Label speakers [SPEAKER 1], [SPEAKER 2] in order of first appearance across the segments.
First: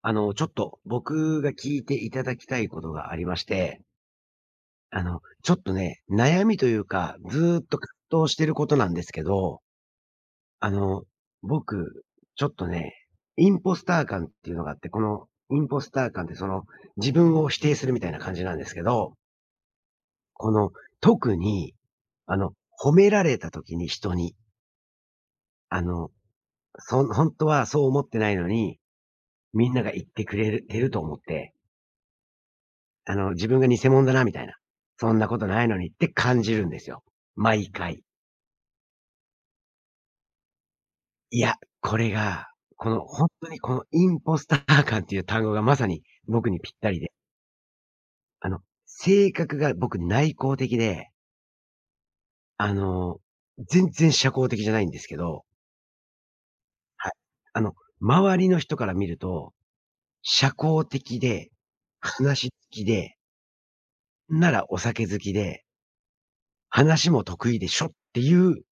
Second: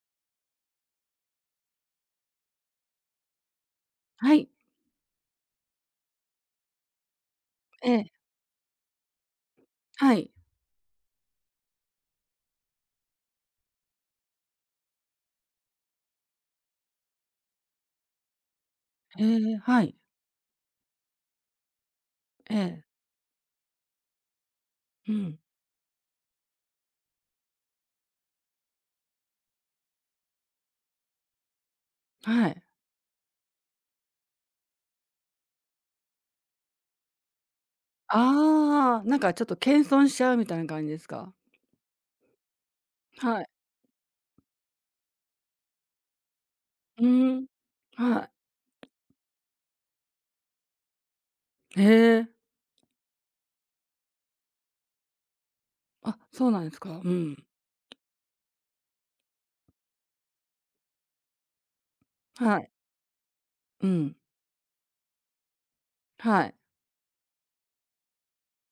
[SPEAKER 1] ちょっと僕が聞いていただきたいことがありまして、
[SPEAKER 2] はい。
[SPEAKER 1] ちょっとね、悩みというか、ずーっと
[SPEAKER 2] ええ、
[SPEAKER 1] 葛藤してることなんですけど、
[SPEAKER 2] はい。
[SPEAKER 1] あの、僕、ちょっとね、インポスター感っていうのがあって、このインポスター感ってその、自分を否定するみたいな感じなんですけど、
[SPEAKER 2] ええ、はい。
[SPEAKER 1] この、特に、あの、
[SPEAKER 2] ええ。
[SPEAKER 1] 褒められた時に人に、
[SPEAKER 2] うん、
[SPEAKER 1] あの、そんほはそう思ってないのに、みんなが言ってくれるてると思って
[SPEAKER 2] はい。
[SPEAKER 1] 自分が偽物だなみたいな。そんなことないのにって感じるんですよ。毎回。
[SPEAKER 2] ああ、なんかちょっと謙遜しちゃうみたいな感じですか？
[SPEAKER 1] いや、これが、このほん
[SPEAKER 2] はい。
[SPEAKER 1] とにこのインポスター感っていう単語がまさに僕にぴったり
[SPEAKER 2] う
[SPEAKER 1] で、
[SPEAKER 2] ーん、は
[SPEAKER 1] あの、性格が僕内向的で、
[SPEAKER 2] い。へえ、
[SPEAKER 1] あの、全然社交的じゃないんですけど、
[SPEAKER 2] あ、そうなんですか。う
[SPEAKER 1] はい。
[SPEAKER 2] ん。
[SPEAKER 1] あの、周りの人から見ると、社交的で、話好
[SPEAKER 2] はい。
[SPEAKER 1] きで、
[SPEAKER 2] うん、
[SPEAKER 1] ならお酒好きで、
[SPEAKER 2] はい。
[SPEAKER 1] 話も得意でしょっていう、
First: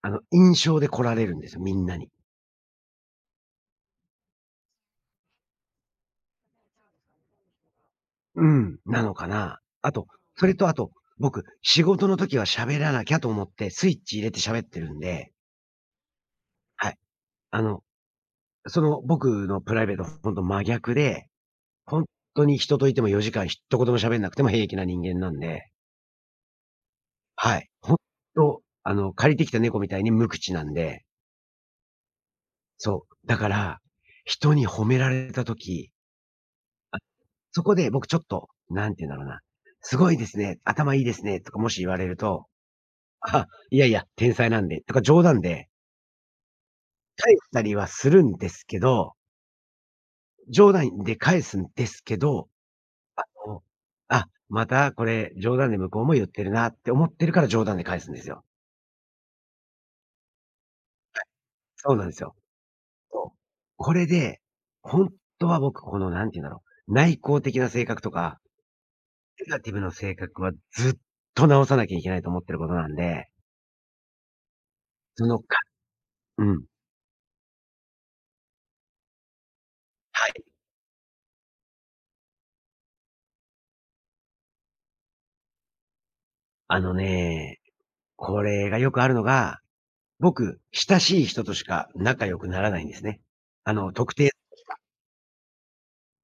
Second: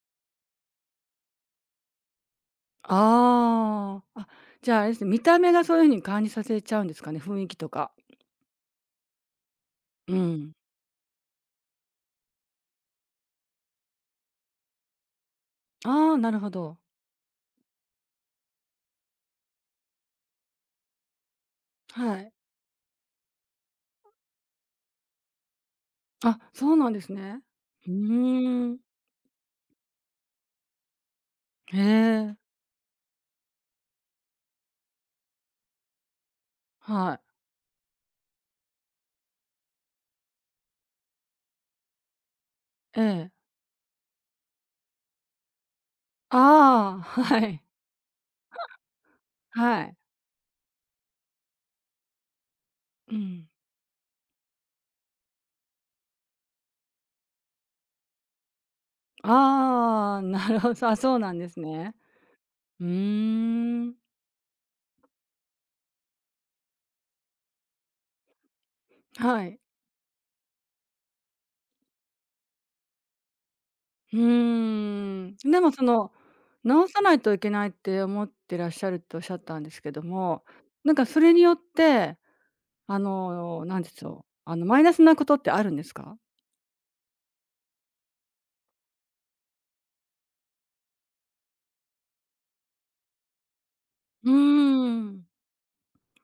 [SPEAKER 1] 印象で来られるんですよ、みんなに。
[SPEAKER 2] ああ、あ、じゃあ、あれですね、見た目がそういう風に感じさせちゃうんですかね、雰囲気とか。
[SPEAKER 1] うん、なのかな。あと、
[SPEAKER 2] う
[SPEAKER 1] そ
[SPEAKER 2] ん。
[SPEAKER 1] れとあと、僕、仕事の時は喋らなきゃと思って、スイッチ入れて喋ってるんで、
[SPEAKER 2] ああ、なるほど。
[SPEAKER 1] はい。あの、その僕のプライベート、ほんと真逆で、ほん
[SPEAKER 2] はい。
[SPEAKER 1] とに人といても4時間一言も喋んなくても平気な人間なんで、
[SPEAKER 2] あ、そうなんですね。
[SPEAKER 1] はい。
[SPEAKER 2] う
[SPEAKER 1] ほんと、
[SPEAKER 2] ーん。
[SPEAKER 1] 借りてきた猫みたいに無口なんで、
[SPEAKER 2] へえ、
[SPEAKER 1] そう。だから、人に褒められた時、
[SPEAKER 2] はい。
[SPEAKER 1] そこで僕ちょっと、なんて言うんだろうな、すごいですね、頭いいですねとかもし言われると、
[SPEAKER 2] ええ。
[SPEAKER 1] あ、いやいや、天才なんでとか冗談で
[SPEAKER 2] ああ、
[SPEAKER 1] 返
[SPEAKER 2] は
[SPEAKER 1] した
[SPEAKER 2] い。
[SPEAKER 1] りはするんですけど、
[SPEAKER 2] はい。
[SPEAKER 1] 冗談で返すんですけど、
[SPEAKER 2] うん。
[SPEAKER 1] こう、あ、またこれ冗談で向こうも言ってるなって思ってるから冗談で返すんですよ。
[SPEAKER 2] ああ、なるほど。あ、そうなんです
[SPEAKER 1] そ
[SPEAKER 2] ね。
[SPEAKER 1] うなんですよ。
[SPEAKER 2] う
[SPEAKER 1] そう。
[SPEAKER 2] ー
[SPEAKER 1] こ
[SPEAKER 2] ん。
[SPEAKER 1] れで、ほんとは僕この何て言うんだろう、内向的な性格とか、
[SPEAKER 2] は
[SPEAKER 1] ネ
[SPEAKER 2] い。
[SPEAKER 1] ガティブな性格はずっと直さなきゃいけないと思ってることなんで、
[SPEAKER 2] うー
[SPEAKER 1] そ
[SPEAKER 2] ん。
[SPEAKER 1] の
[SPEAKER 2] で
[SPEAKER 1] か
[SPEAKER 2] もその、
[SPEAKER 1] うん。
[SPEAKER 2] 直さないといけないって思ってらっしゃるっておっしゃったんですけども、なんかそれによって、なんでしょう、マイナスなことってあるんですか？
[SPEAKER 1] あのね、これがよくあるのが僕、親しい人としか仲良くならないんですね。特
[SPEAKER 2] うー
[SPEAKER 1] 定
[SPEAKER 2] ん。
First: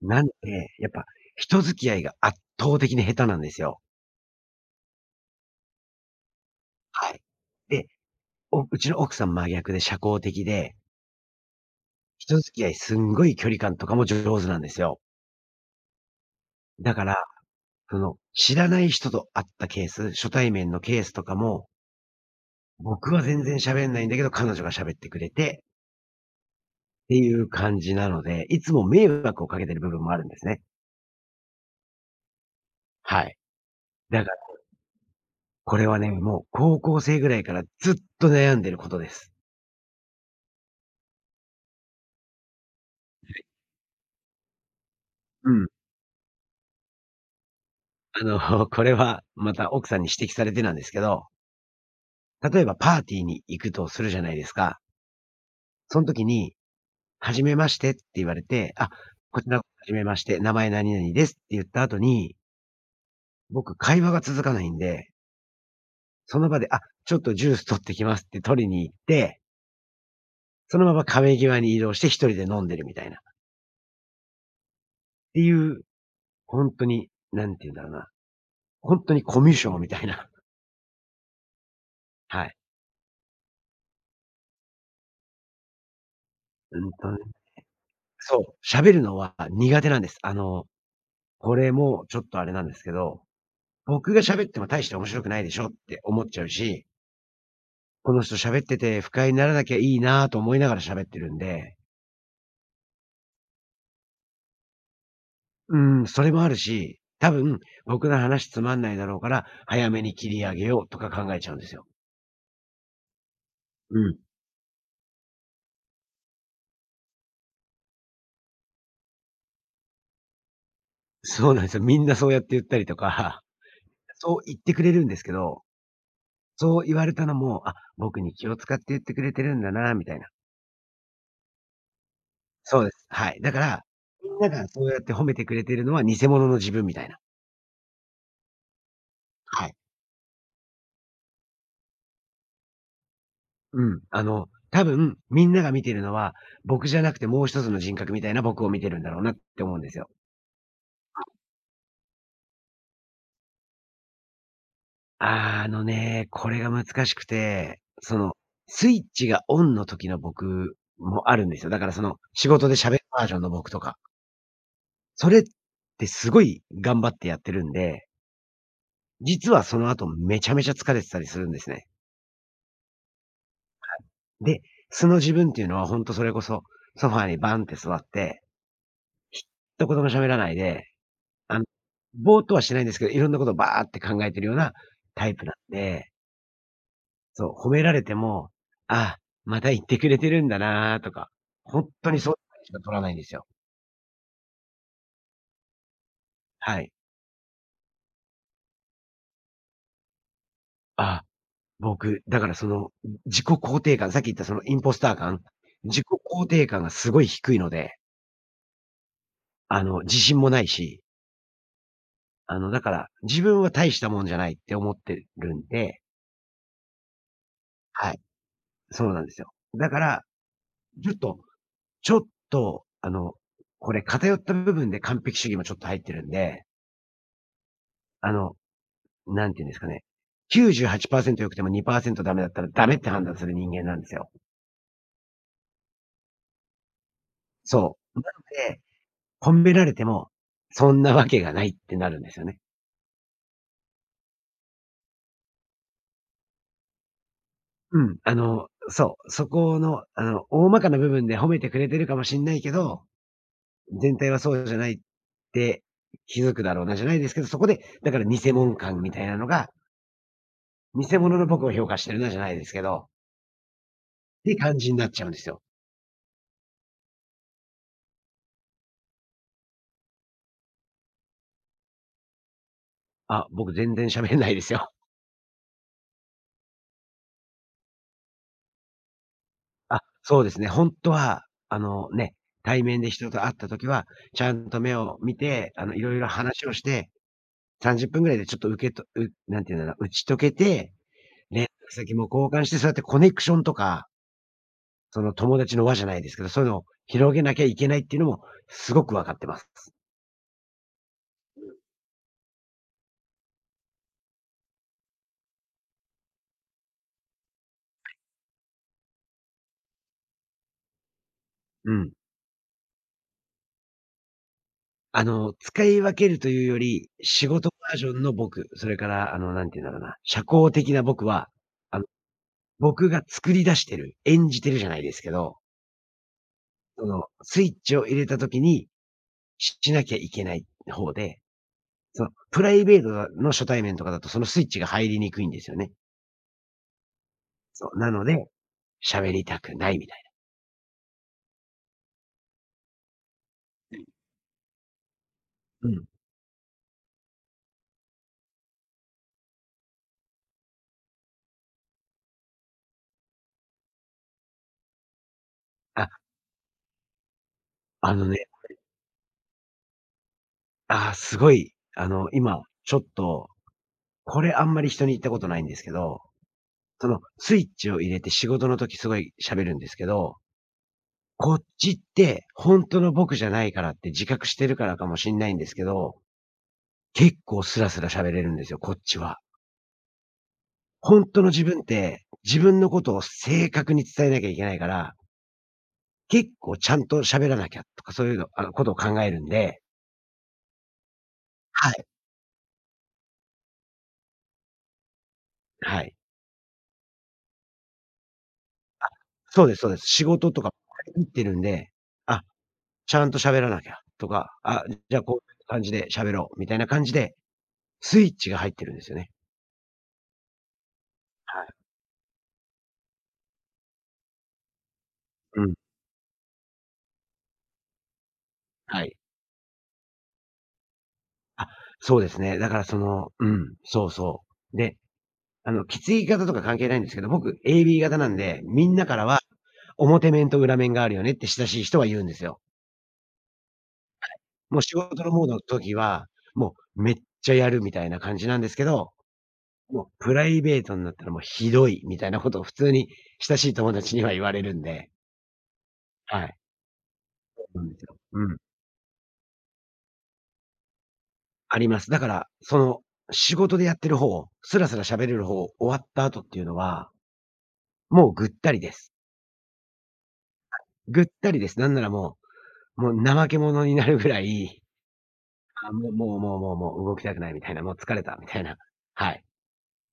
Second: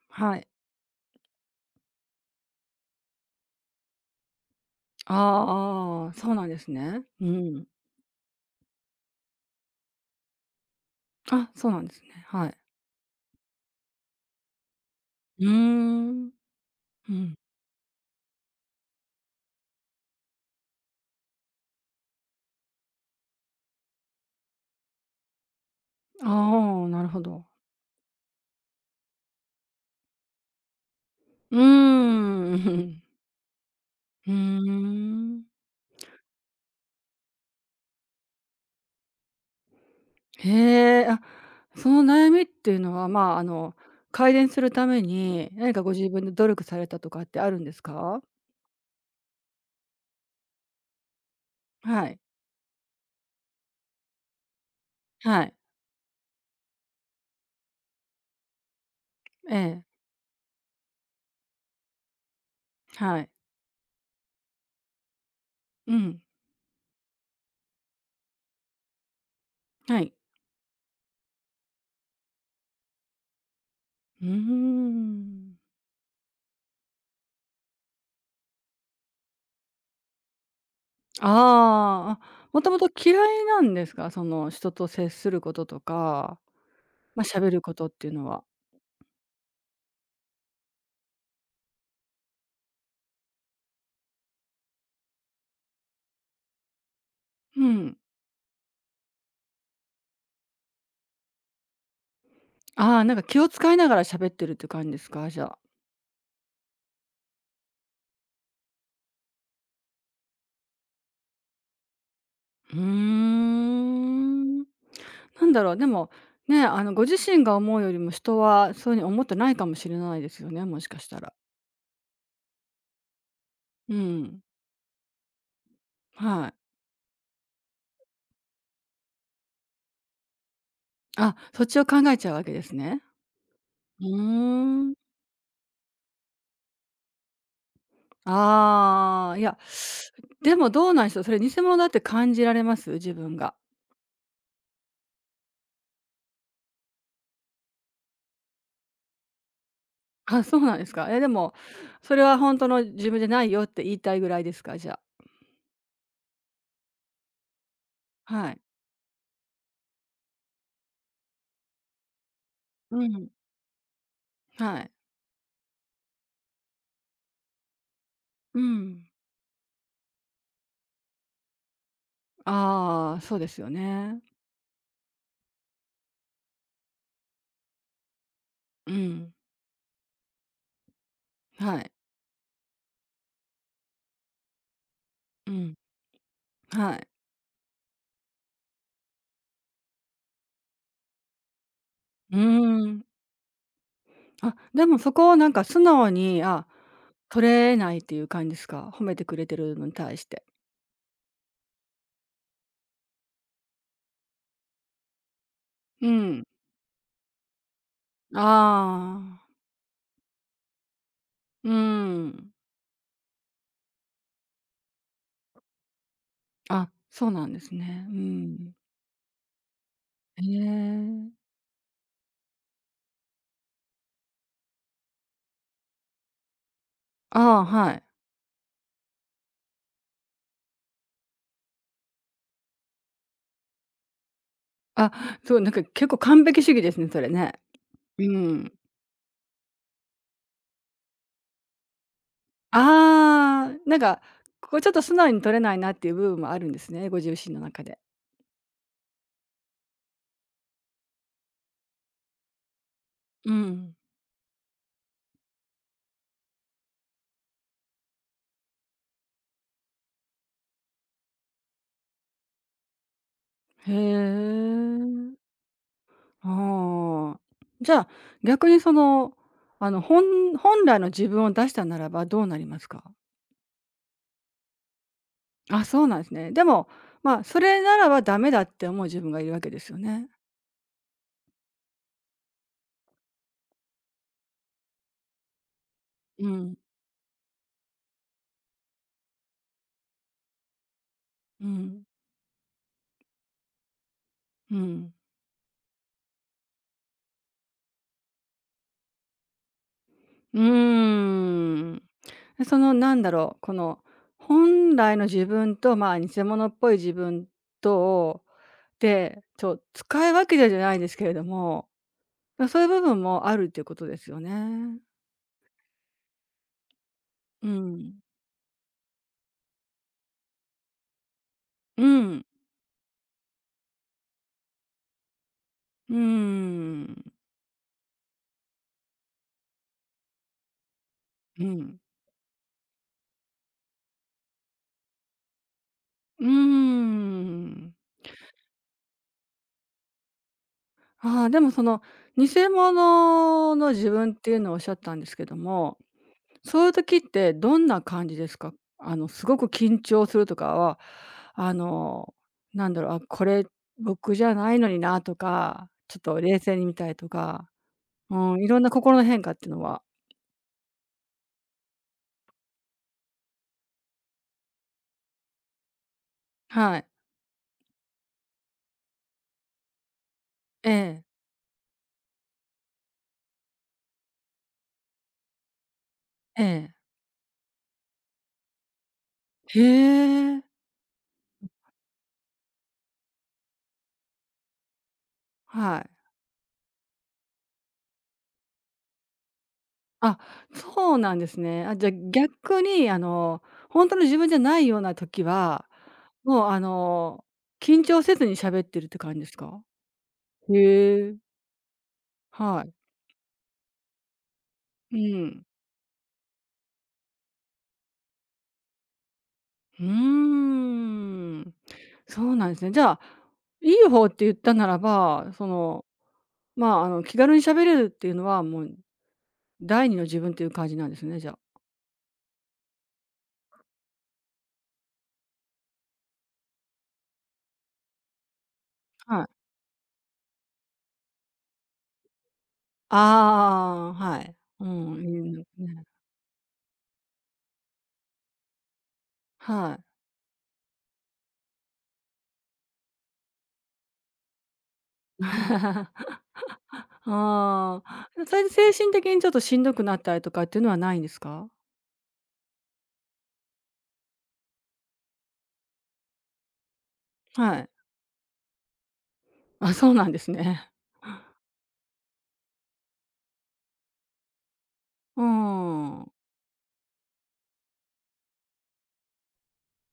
[SPEAKER 1] なん
[SPEAKER 2] はい。
[SPEAKER 1] で、やっぱ人付き合いが圧倒的に下手なんですよ。
[SPEAKER 2] ああそうなんですね。
[SPEAKER 1] はい。
[SPEAKER 2] うん。
[SPEAKER 1] で、おうちの奥さん真逆で社交的で、
[SPEAKER 2] あ、そうなんですね。
[SPEAKER 1] 人
[SPEAKER 2] は
[SPEAKER 1] 付
[SPEAKER 2] い。
[SPEAKER 1] き合いすんごい距離感とかも上手なんですよ。
[SPEAKER 2] うーん。
[SPEAKER 1] だか
[SPEAKER 2] う
[SPEAKER 1] ら、
[SPEAKER 2] ん。
[SPEAKER 1] その、知らない人と会ったケース、初対面のケースとかも、僕は全然喋んないんだけど、彼女が喋ってくれてっ
[SPEAKER 2] ああ、なる
[SPEAKER 1] て
[SPEAKER 2] ほ
[SPEAKER 1] い
[SPEAKER 2] ど。
[SPEAKER 1] う感じなので、いつも迷惑をかけてる部分もあるんですね。
[SPEAKER 2] うーん。
[SPEAKER 1] はい。だか
[SPEAKER 2] うー
[SPEAKER 1] ら
[SPEAKER 2] ん。
[SPEAKER 1] これはね、もう高校生ぐらいからずっと悩んでることです。
[SPEAKER 2] へえ、あ、その悩みっていうのは、まあ、改善するために、
[SPEAKER 1] うん。
[SPEAKER 2] 何かご自分で努力されたとかってあるんですか？
[SPEAKER 1] これはまた奥さんに指摘されてなんですけど、
[SPEAKER 2] はい。
[SPEAKER 1] 例えばパーティーに行くとするじゃないですか。
[SPEAKER 2] はい。
[SPEAKER 1] その時に、初めましてって言われて、あ、こち
[SPEAKER 2] え
[SPEAKER 1] らは
[SPEAKER 2] え。
[SPEAKER 1] じめまして、名前何々ですって言った後に、
[SPEAKER 2] はい。
[SPEAKER 1] 僕会話が続かないんで、
[SPEAKER 2] うん。
[SPEAKER 1] その場で、あ、ちょっとジュース取ってきますって取りに行って、
[SPEAKER 2] はい。
[SPEAKER 1] そのまま壁際に移動して一人で飲んでるみたいな。っ
[SPEAKER 2] うー
[SPEAKER 1] てい
[SPEAKER 2] ん。
[SPEAKER 1] う、本当に、なんて言うんだろうな、本当にコミュ障みたいな。
[SPEAKER 2] あ
[SPEAKER 1] は
[SPEAKER 2] あ、
[SPEAKER 1] い。
[SPEAKER 2] もともと嫌いなんですか？その、人と接することとか、
[SPEAKER 1] うんと
[SPEAKER 2] まあ、
[SPEAKER 1] ね
[SPEAKER 2] 喋ることっていうのは。
[SPEAKER 1] そう、喋るのは苦手なんです。これもちょっとあれなんですけど、僕が喋っても大して面白くないでしょって思っちゃうし、
[SPEAKER 2] うん。
[SPEAKER 1] この人喋ってて不快にならなきゃいいなと思いながら喋ってるんで、
[SPEAKER 2] ああ、なんか気を使いながら喋ってるって感じですか？じゃあ。
[SPEAKER 1] うーん、それもあるし、多分僕の話つまんないだろうから、早めに切り上げようとか考えちゃうんですよ。
[SPEAKER 2] うー
[SPEAKER 1] うん。
[SPEAKER 2] ん。なんだろう、でも、ね、ご自身が思うよりも人はそういうふうに思ってないかもしれないですよね、もしかしたら。
[SPEAKER 1] そうなんですよ。みんなそうやって言ったりとか、
[SPEAKER 2] う
[SPEAKER 1] そう
[SPEAKER 2] ん。
[SPEAKER 1] 言ってくれるんですけど、
[SPEAKER 2] はい。
[SPEAKER 1] そう言われたのも、あ、僕に気を使って言ってくれてるんだなみたいな。
[SPEAKER 2] あ、そっちを考えちゃうわけです
[SPEAKER 1] そうで
[SPEAKER 2] ね。
[SPEAKER 1] す。はい。だから、
[SPEAKER 2] う
[SPEAKER 1] みんながそ
[SPEAKER 2] ー
[SPEAKER 1] う
[SPEAKER 2] ん。
[SPEAKER 1] やって褒めてくれてるのは偽物の自分みたいな。
[SPEAKER 2] ああ、いや、
[SPEAKER 1] はい。
[SPEAKER 2] でもどうなんでしょう、それ偽物だって感じられます？自分が。
[SPEAKER 1] うん。多分、みんなが見てるのは、僕じゃなくてもう一つの人格みたいな僕を見てるんだろうなって思うんですよ。
[SPEAKER 2] あ、そうなんですか。え、でも、それは本当の自分じゃないよって言いたいぐらいですか？じゃあ。
[SPEAKER 1] あーあのね、これが難しくて、その、
[SPEAKER 2] はい。
[SPEAKER 1] スイッチがオンの時の僕もあるんですよ。だからその、仕事で
[SPEAKER 2] う
[SPEAKER 1] 喋るバー
[SPEAKER 2] ん。
[SPEAKER 1] ジョンの僕とか。
[SPEAKER 2] はい。
[SPEAKER 1] それってすごい頑張ってやってるんで、
[SPEAKER 2] うん。
[SPEAKER 1] 実はその後めちゃめちゃ疲れてたりするんですね。
[SPEAKER 2] ああ、そうですよね。
[SPEAKER 1] で、素の自分っていうのはほんとそれこそ、ソファーにバンって座って、
[SPEAKER 2] うん。
[SPEAKER 1] 一言も喋らないで、あの、
[SPEAKER 2] はい。
[SPEAKER 1] ぼーっとはしないんですけど、いろんなことをバーって考えてるようなタイプ
[SPEAKER 2] う
[SPEAKER 1] なん
[SPEAKER 2] ん。
[SPEAKER 1] で、
[SPEAKER 2] はい。
[SPEAKER 1] そう、褒められても、ああ、また言ってくれてるんだなとか、ほんとにそう
[SPEAKER 2] う
[SPEAKER 1] いうしか
[SPEAKER 2] ー
[SPEAKER 1] 取ら
[SPEAKER 2] ん。
[SPEAKER 1] ないんですよ。
[SPEAKER 2] あ、でもそこをなんか素直に、あ、
[SPEAKER 1] はい。
[SPEAKER 2] 取れないっていう感じですか？褒めてくれてるのに対して。
[SPEAKER 1] ああ、僕、だからその、自己肯定感、さっき言ったそのインポスター感、自己
[SPEAKER 2] うん。
[SPEAKER 1] 肯定感がすごい低いので、
[SPEAKER 2] ああ、
[SPEAKER 1] 自信もないし、
[SPEAKER 2] うーん。
[SPEAKER 1] だから、自分は大したもんじゃないって思ってるんで
[SPEAKER 2] あ、そうなんですね。
[SPEAKER 1] は
[SPEAKER 2] う
[SPEAKER 1] い、
[SPEAKER 2] ん。
[SPEAKER 1] そうなんですよ。だから、
[SPEAKER 2] へ
[SPEAKER 1] ちょっと
[SPEAKER 2] え。
[SPEAKER 1] ちょっと、これ偏った部分で完璧主義もちょっと入ってるんで、
[SPEAKER 2] ああ、はい。
[SPEAKER 1] あの、なんていうんですかね、98%良くても2%ダメだったらダメって判断する人間なんですよ。
[SPEAKER 2] あ、そう、なんか結構完璧主義ですね、それね。
[SPEAKER 1] そう。
[SPEAKER 2] う
[SPEAKER 1] なの
[SPEAKER 2] ん。
[SPEAKER 1] で、褒められても、そんなわけがないってなるんですよね。
[SPEAKER 2] ああ、なんか、ここちょっと素直に取れないなっていう部分もあるんですね、ご自身の中で。
[SPEAKER 1] うん、そう、そこの、大まかな部分で褒めてくれてるかもしんないけど、
[SPEAKER 2] うん。
[SPEAKER 1] 全体はそうじゃないって気づくだろうなじゃないですけど、そこで、だから偽物感みたいなのが偽物の僕を評価してるなじゃないですけど、っ
[SPEAKER 2] へ
[SPEAKER 1] て感じになっちゃう
[SPEAKER 2] え。
[SPEAKER 1] んですよ。
[SPEAKER 2] ああ。じゃあ、逆にその、あの、本本来の自分を出したならばどうなりますか？
[SPEAKER 1] あ、僕全然喋んないですよ。
[SPEAKER 2] あ、そうなんですね。でも、まあ、それならばダメだって思う自分がいるわけですよ
[SPEAKER 1] あ、
[SPEAKER 2] ね。
[SPEAKER 1] そうですね。本当は、ね、対面で人と会った時は、ちゃんと目を見て、いろいろ
[SPEAKER 2] う
[SPEAKER 1] 話を
[SPEAKER 2] ん。
[SPEAKER 1] して、30分ぐらいでちょっと受けとうなんていうんだろう、打ち解けて、連
[SPEAKER 2] う
[SPEAKER 1] 絡
[SPEAKER 2] ん、
[SPEAKER 1] 先も交換して、そうやってコネクションとか、
[SPEAKER 2] うん。
[SPEAKER 1] その友達の輪じゃないですけど、そういうのを広げなきゃいけないっていうのもすごく分かってます。
[SPEAKER 2] うーん。で、そのなんだろう、この本来の自分と、まあ、偽物っぽい自分とをで、ちょ使い分けてじゃないですけれども、
[SPEAKER 1] うん。
[SPEAKER 2] ま、そういう部分もあるっていうことですよね。
[SPEAKER 1] 使い分けるというより、仕
[SPEAKER 2] う
[SPEAKER 1] 事バージョ
[SPEAKER 2] ん。
[SPEAKER 1] ンの僕、それから、なんて言うんだろうな、社交的な僕は、あ
[SPEAKER 2] う
[SPEAKER 1] の、
[SPEAKER 2] ん。
[SPEAKER 1] 僕が作り出してる、演じてるじゃないですけど、
[SPEAKER 2] うー
[SPEAKER 1] その、
[SPEAKER 2] ん、
[SPEAKER 1] スイッチを入れた時に、ししなきゃいけない方で、
[SPEAKER 2] うん。
[SPEAKER 1] その、プライベートの初対面とかだと、そのスイッチが入りにくいんですよね。
[SPEAKER 2] うー
[SPEAKER 1] そ
[SPEAKER 2] ん。
[SPEAKER 1] う、なので、喋りたくないみたい
[SPEAKER 2] ああ、でもその、偽物の自分っていうのをおっしゃったんですけど
[SPEAKER 1] な。う
[SPEAKER 2] も、
[SPEAKER 1] ん。
[SPEAKER 2] そういう時ってどんな感じですか？すごく緊張するとかは、あの、なんだろう、あ、これ僕じゃないのになとか、
[SPEAKER 1] あ、
[SPEAKER 2] ちょっと冷静に見たいとか、
[SPEAKER 1] あのね、
[SPEAKER 2] うん、いろんな心の変化っていうのは
[SPEAKER 1] ああ、すごい、今、ちょっと、これあんまり人に言ったことないんですけど
[SPEAKER 2] はい。
[SPEAKER 1] そのスイッチを入れて仕事の時すごい喋るんですけど、
[SPEAKER 2] ええ、
[SPEAKER 1] こっちって本当の僕じゃないからって自覚してるからかもしんないんですけど、
[SPEAKER 2] ええ。
[SPEAKER 1] 結構スラスラ喋れるんですよ、こっちは。
[SPEAKER 2] へえ、
[SPEAKER 1] 本当の自分って、自分のことを正確に伝えなきゃいけないから、
[SPEAKER 2] はい。
[SPEAKER 1] 結構ちゃんと喋らなきゃとかそういうのことを考えるんで
[SPEAKER 2] あ、そうなんですね。
[SPEAKER 1] は
[SPEAKER 2] あ、じ
[SPEAKER 1] い。
[SPEAKER 2] ゃ、逆に、本当の自分じゃないような時は、
[SPEAKER 1] はい。
[SPEAKER 2] もう、緊張せずに喋ってるって感じです
[SPEAKER 1] そうです
[SPEAKER 2] か？
[SPEAKER 1] そうです。仕事とか
[SPEAKER 2] へ
[SPEAKER 1] 入っ
[SPEAKER 2] え、
[SPEAKER 1] てるんで、あ、
[SPEAKER 2] はい。
[SPEAKER 1] ちゃんと喋らなきゃとか、あ、じ
[SPEAKER 2] う
[SPEAKER 1] ゃあこうい
[SPEAKER 2] ん。
[SPEAKER 1] う感じで喋ろうみたいな感じで、スイッチが入ってるんですよね。
[SPEAKER 2] うー
[SPEAKER 1] は
[SPEAKER 2] ん。
[SPEAKER 1] い。
[SPEAKER 2] そうなんですね。じゃあ、いい方って言ったならば、
[SPEAKER 1] う
[SPEAKER 2] そ
[SPEAKER 1] ん、
[SPEAKER 2] の、まあ、気軽に喋れるっていうのは、もう
[SPEAKER 1] はい。
[SPEAKER 2] 第二の自分っていう感じなんですね、じゃ
[SPEAKER 1] あ、
[SPEAKER 2] あ。
[SPEAKER 1] そうですね。だからそのうん、そうそう。で、血い型とか関係ないんですけど、僕 AB 型なんで、みんなからは、
[SPEAKER 2] はい。
[SPEAKER 1] 表面と裏面があるよねって親しい人は言うんですよ。
[SPEAKER 2] ああ、はい。
[SPEAKER 1] もう
[SPEAKER 2] う
[SPEAKER 1] 仕
[SPEAKER 2] ん、
[SPEAKER 1] 事のモー
[SPEAKER 2] い
[SPEAKER 1] ド
[SPEAKER 2] い
[SPEAKER 1] の
[SPEAKER 2] です
[SPEAKER 1] 時
[SPEAKER 2] ね。
[SPEAKER 1] は、もうめっちゃやるみたいな感じなんですけど、
[SPEAKER 2] はい。
[SPEAKER 1] もうプライベートになったらもうひどいみたいなことを普通に親しい友達には言われるんで、はい。そうなんで
[SPEAKER 2] あ
[SPEAKER 1] すよ。
[SPEAKER 2] あ、
[SPEAKER 1] う
[SPEAKER 2] そ
[SPEAKER 1] ん、
[SPEAKER 2] れで精神的にちょっとしんどくなったりとかっていうのはないんですか？
[SPEAKER 1] あります。だから、その仕事でやってる方、スラスラ喋れる方、終わった後っていうのは
[SPEAKER 2] はい。
[SPEAKER 1] もうぐったりです。
[SPEAKER 2] あ、そうなんですね。
[SPEAKER 1] ぐっ たりです。なんならもう、もう怠け者になるぐらい、
[SPEAKER 2] うー
[SPEAKER 1] あ、もう
[SPEAKER 2] ん。
[SPEAKER 1] もうもうもうもう動きたくないみたいな、もう疲れたみたいな。はい。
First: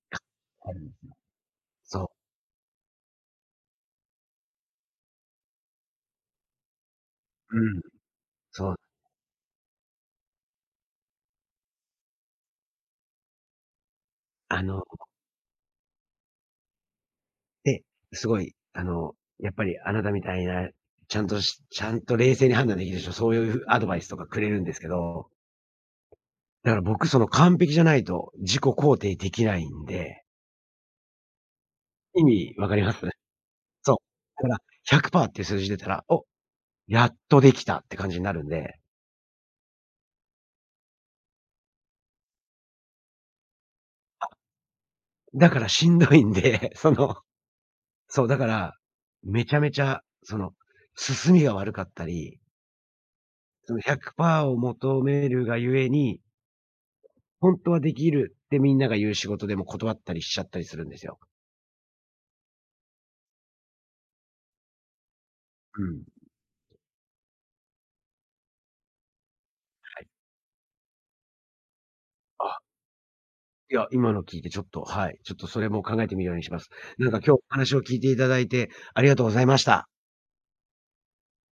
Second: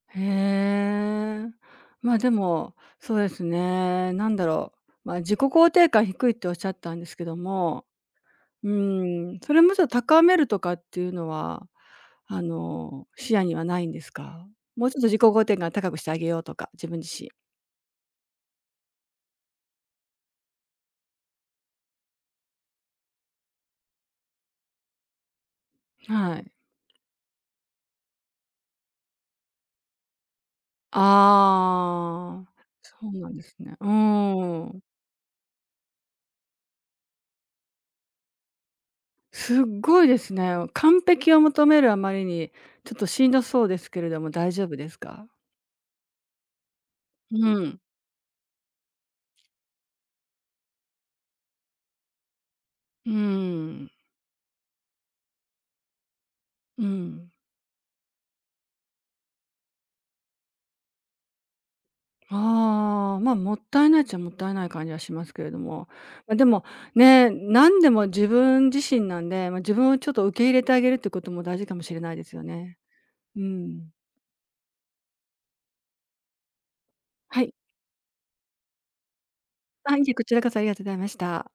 [SPEAKER 2] へ
[SPEAKER 1] あるんです。
[SPEAKER 2] え。
[SPEAKER 1] そ
[SPEAKER 2] まあ、でも、そうですね、なんだろう、まあ、自己肯定感低いっておっしゃったんですけど
[SPEAKER 1] う。うん。
[SPEAKER 2] も、う
[SPEAKER 1] そう。
[SPEAKER 2] ーん、それもちょっと高めるとかっていうのは、視野にはないんですか？
[SPEAKER 1] あの、
[SPEAKER 2] もうちょっと自己肯定感高くしてあげようとか、自分自身。
[SPEAKER 1] で、すごい、やっぱりあなたみたいな、ちゃんと冷静に判断できる人、そういうアドバイスとかくれるんですけど、
[SPEAKER 2] はい。
[SPEAKER 1] だから僕その完璧じゃないと自己肯定できないんで、意
[SPEAKER 2] ああ、
[SPEAKER 1] 味わかりま
[SPEAKER 2] そ
[SPEAKER 1] す？
[SPEAKER 2] うなんですね。う
[SPEAKER 1] そう。だから
[SPEAKER 2] ーん。
[SPEAKER 1] 100パーっていう数字出たら、お、やっとできたって感じになるんで
[SPEAKER 2] すっごいですね。完璧を求めるあまりに、ちょっとしんどそうですけれども、大丈夫ですか？
[SPEAKER 1] だからしんどいんで、その、
[SPEAKER 2] うん。
[SPEAKER 1] そう、だから、めちゃめちゃ、その、進みが悪かったり、
[SPEAKER 2] うー
[SPEAKER 1] その
[SPEAKER 2] ん。
[SPEAKER 1] 100%を求めるがゆえに、
[SPEAKER 2] うん。
[SPEAKER 1] 本当はできるってみんなが言う仕事でも断ったりしちゃったりするんですよ。
[SPEAKER 2] ああ、まあ、もったいないっちゃもったいない感じはしますけれど
[SPEAKER 1] う
[SPEAKER 2] も。
[SPEAKER 1] ん。
[SPEAKER 2] ま、でも、ね、何でも自分自身なんで、ま、自分を
[SPEAKER 1] は
[SPEAKER 2] ち
[SPEAKER 1] い。
[SPEAKER 2] ょっと受け入れてあげるってことも大事かもしれないですよ
[SPEAKER 1] あ、
[SPEAKER 2] ね。う
[SPEAKER 1] いや、
[SPEAKER 2] ん。
[SPEAKER 1] 今の聞いてちょっと、はい、ちょっとそれも考えてみるようにします。なんか今日お
[SPEAKER 2] はい。
[SPEAKER 1] 話を聞いていただいて、ありがとうございました。
[SPEAKER 2] あ、いえ、こちらこそありがとうございました。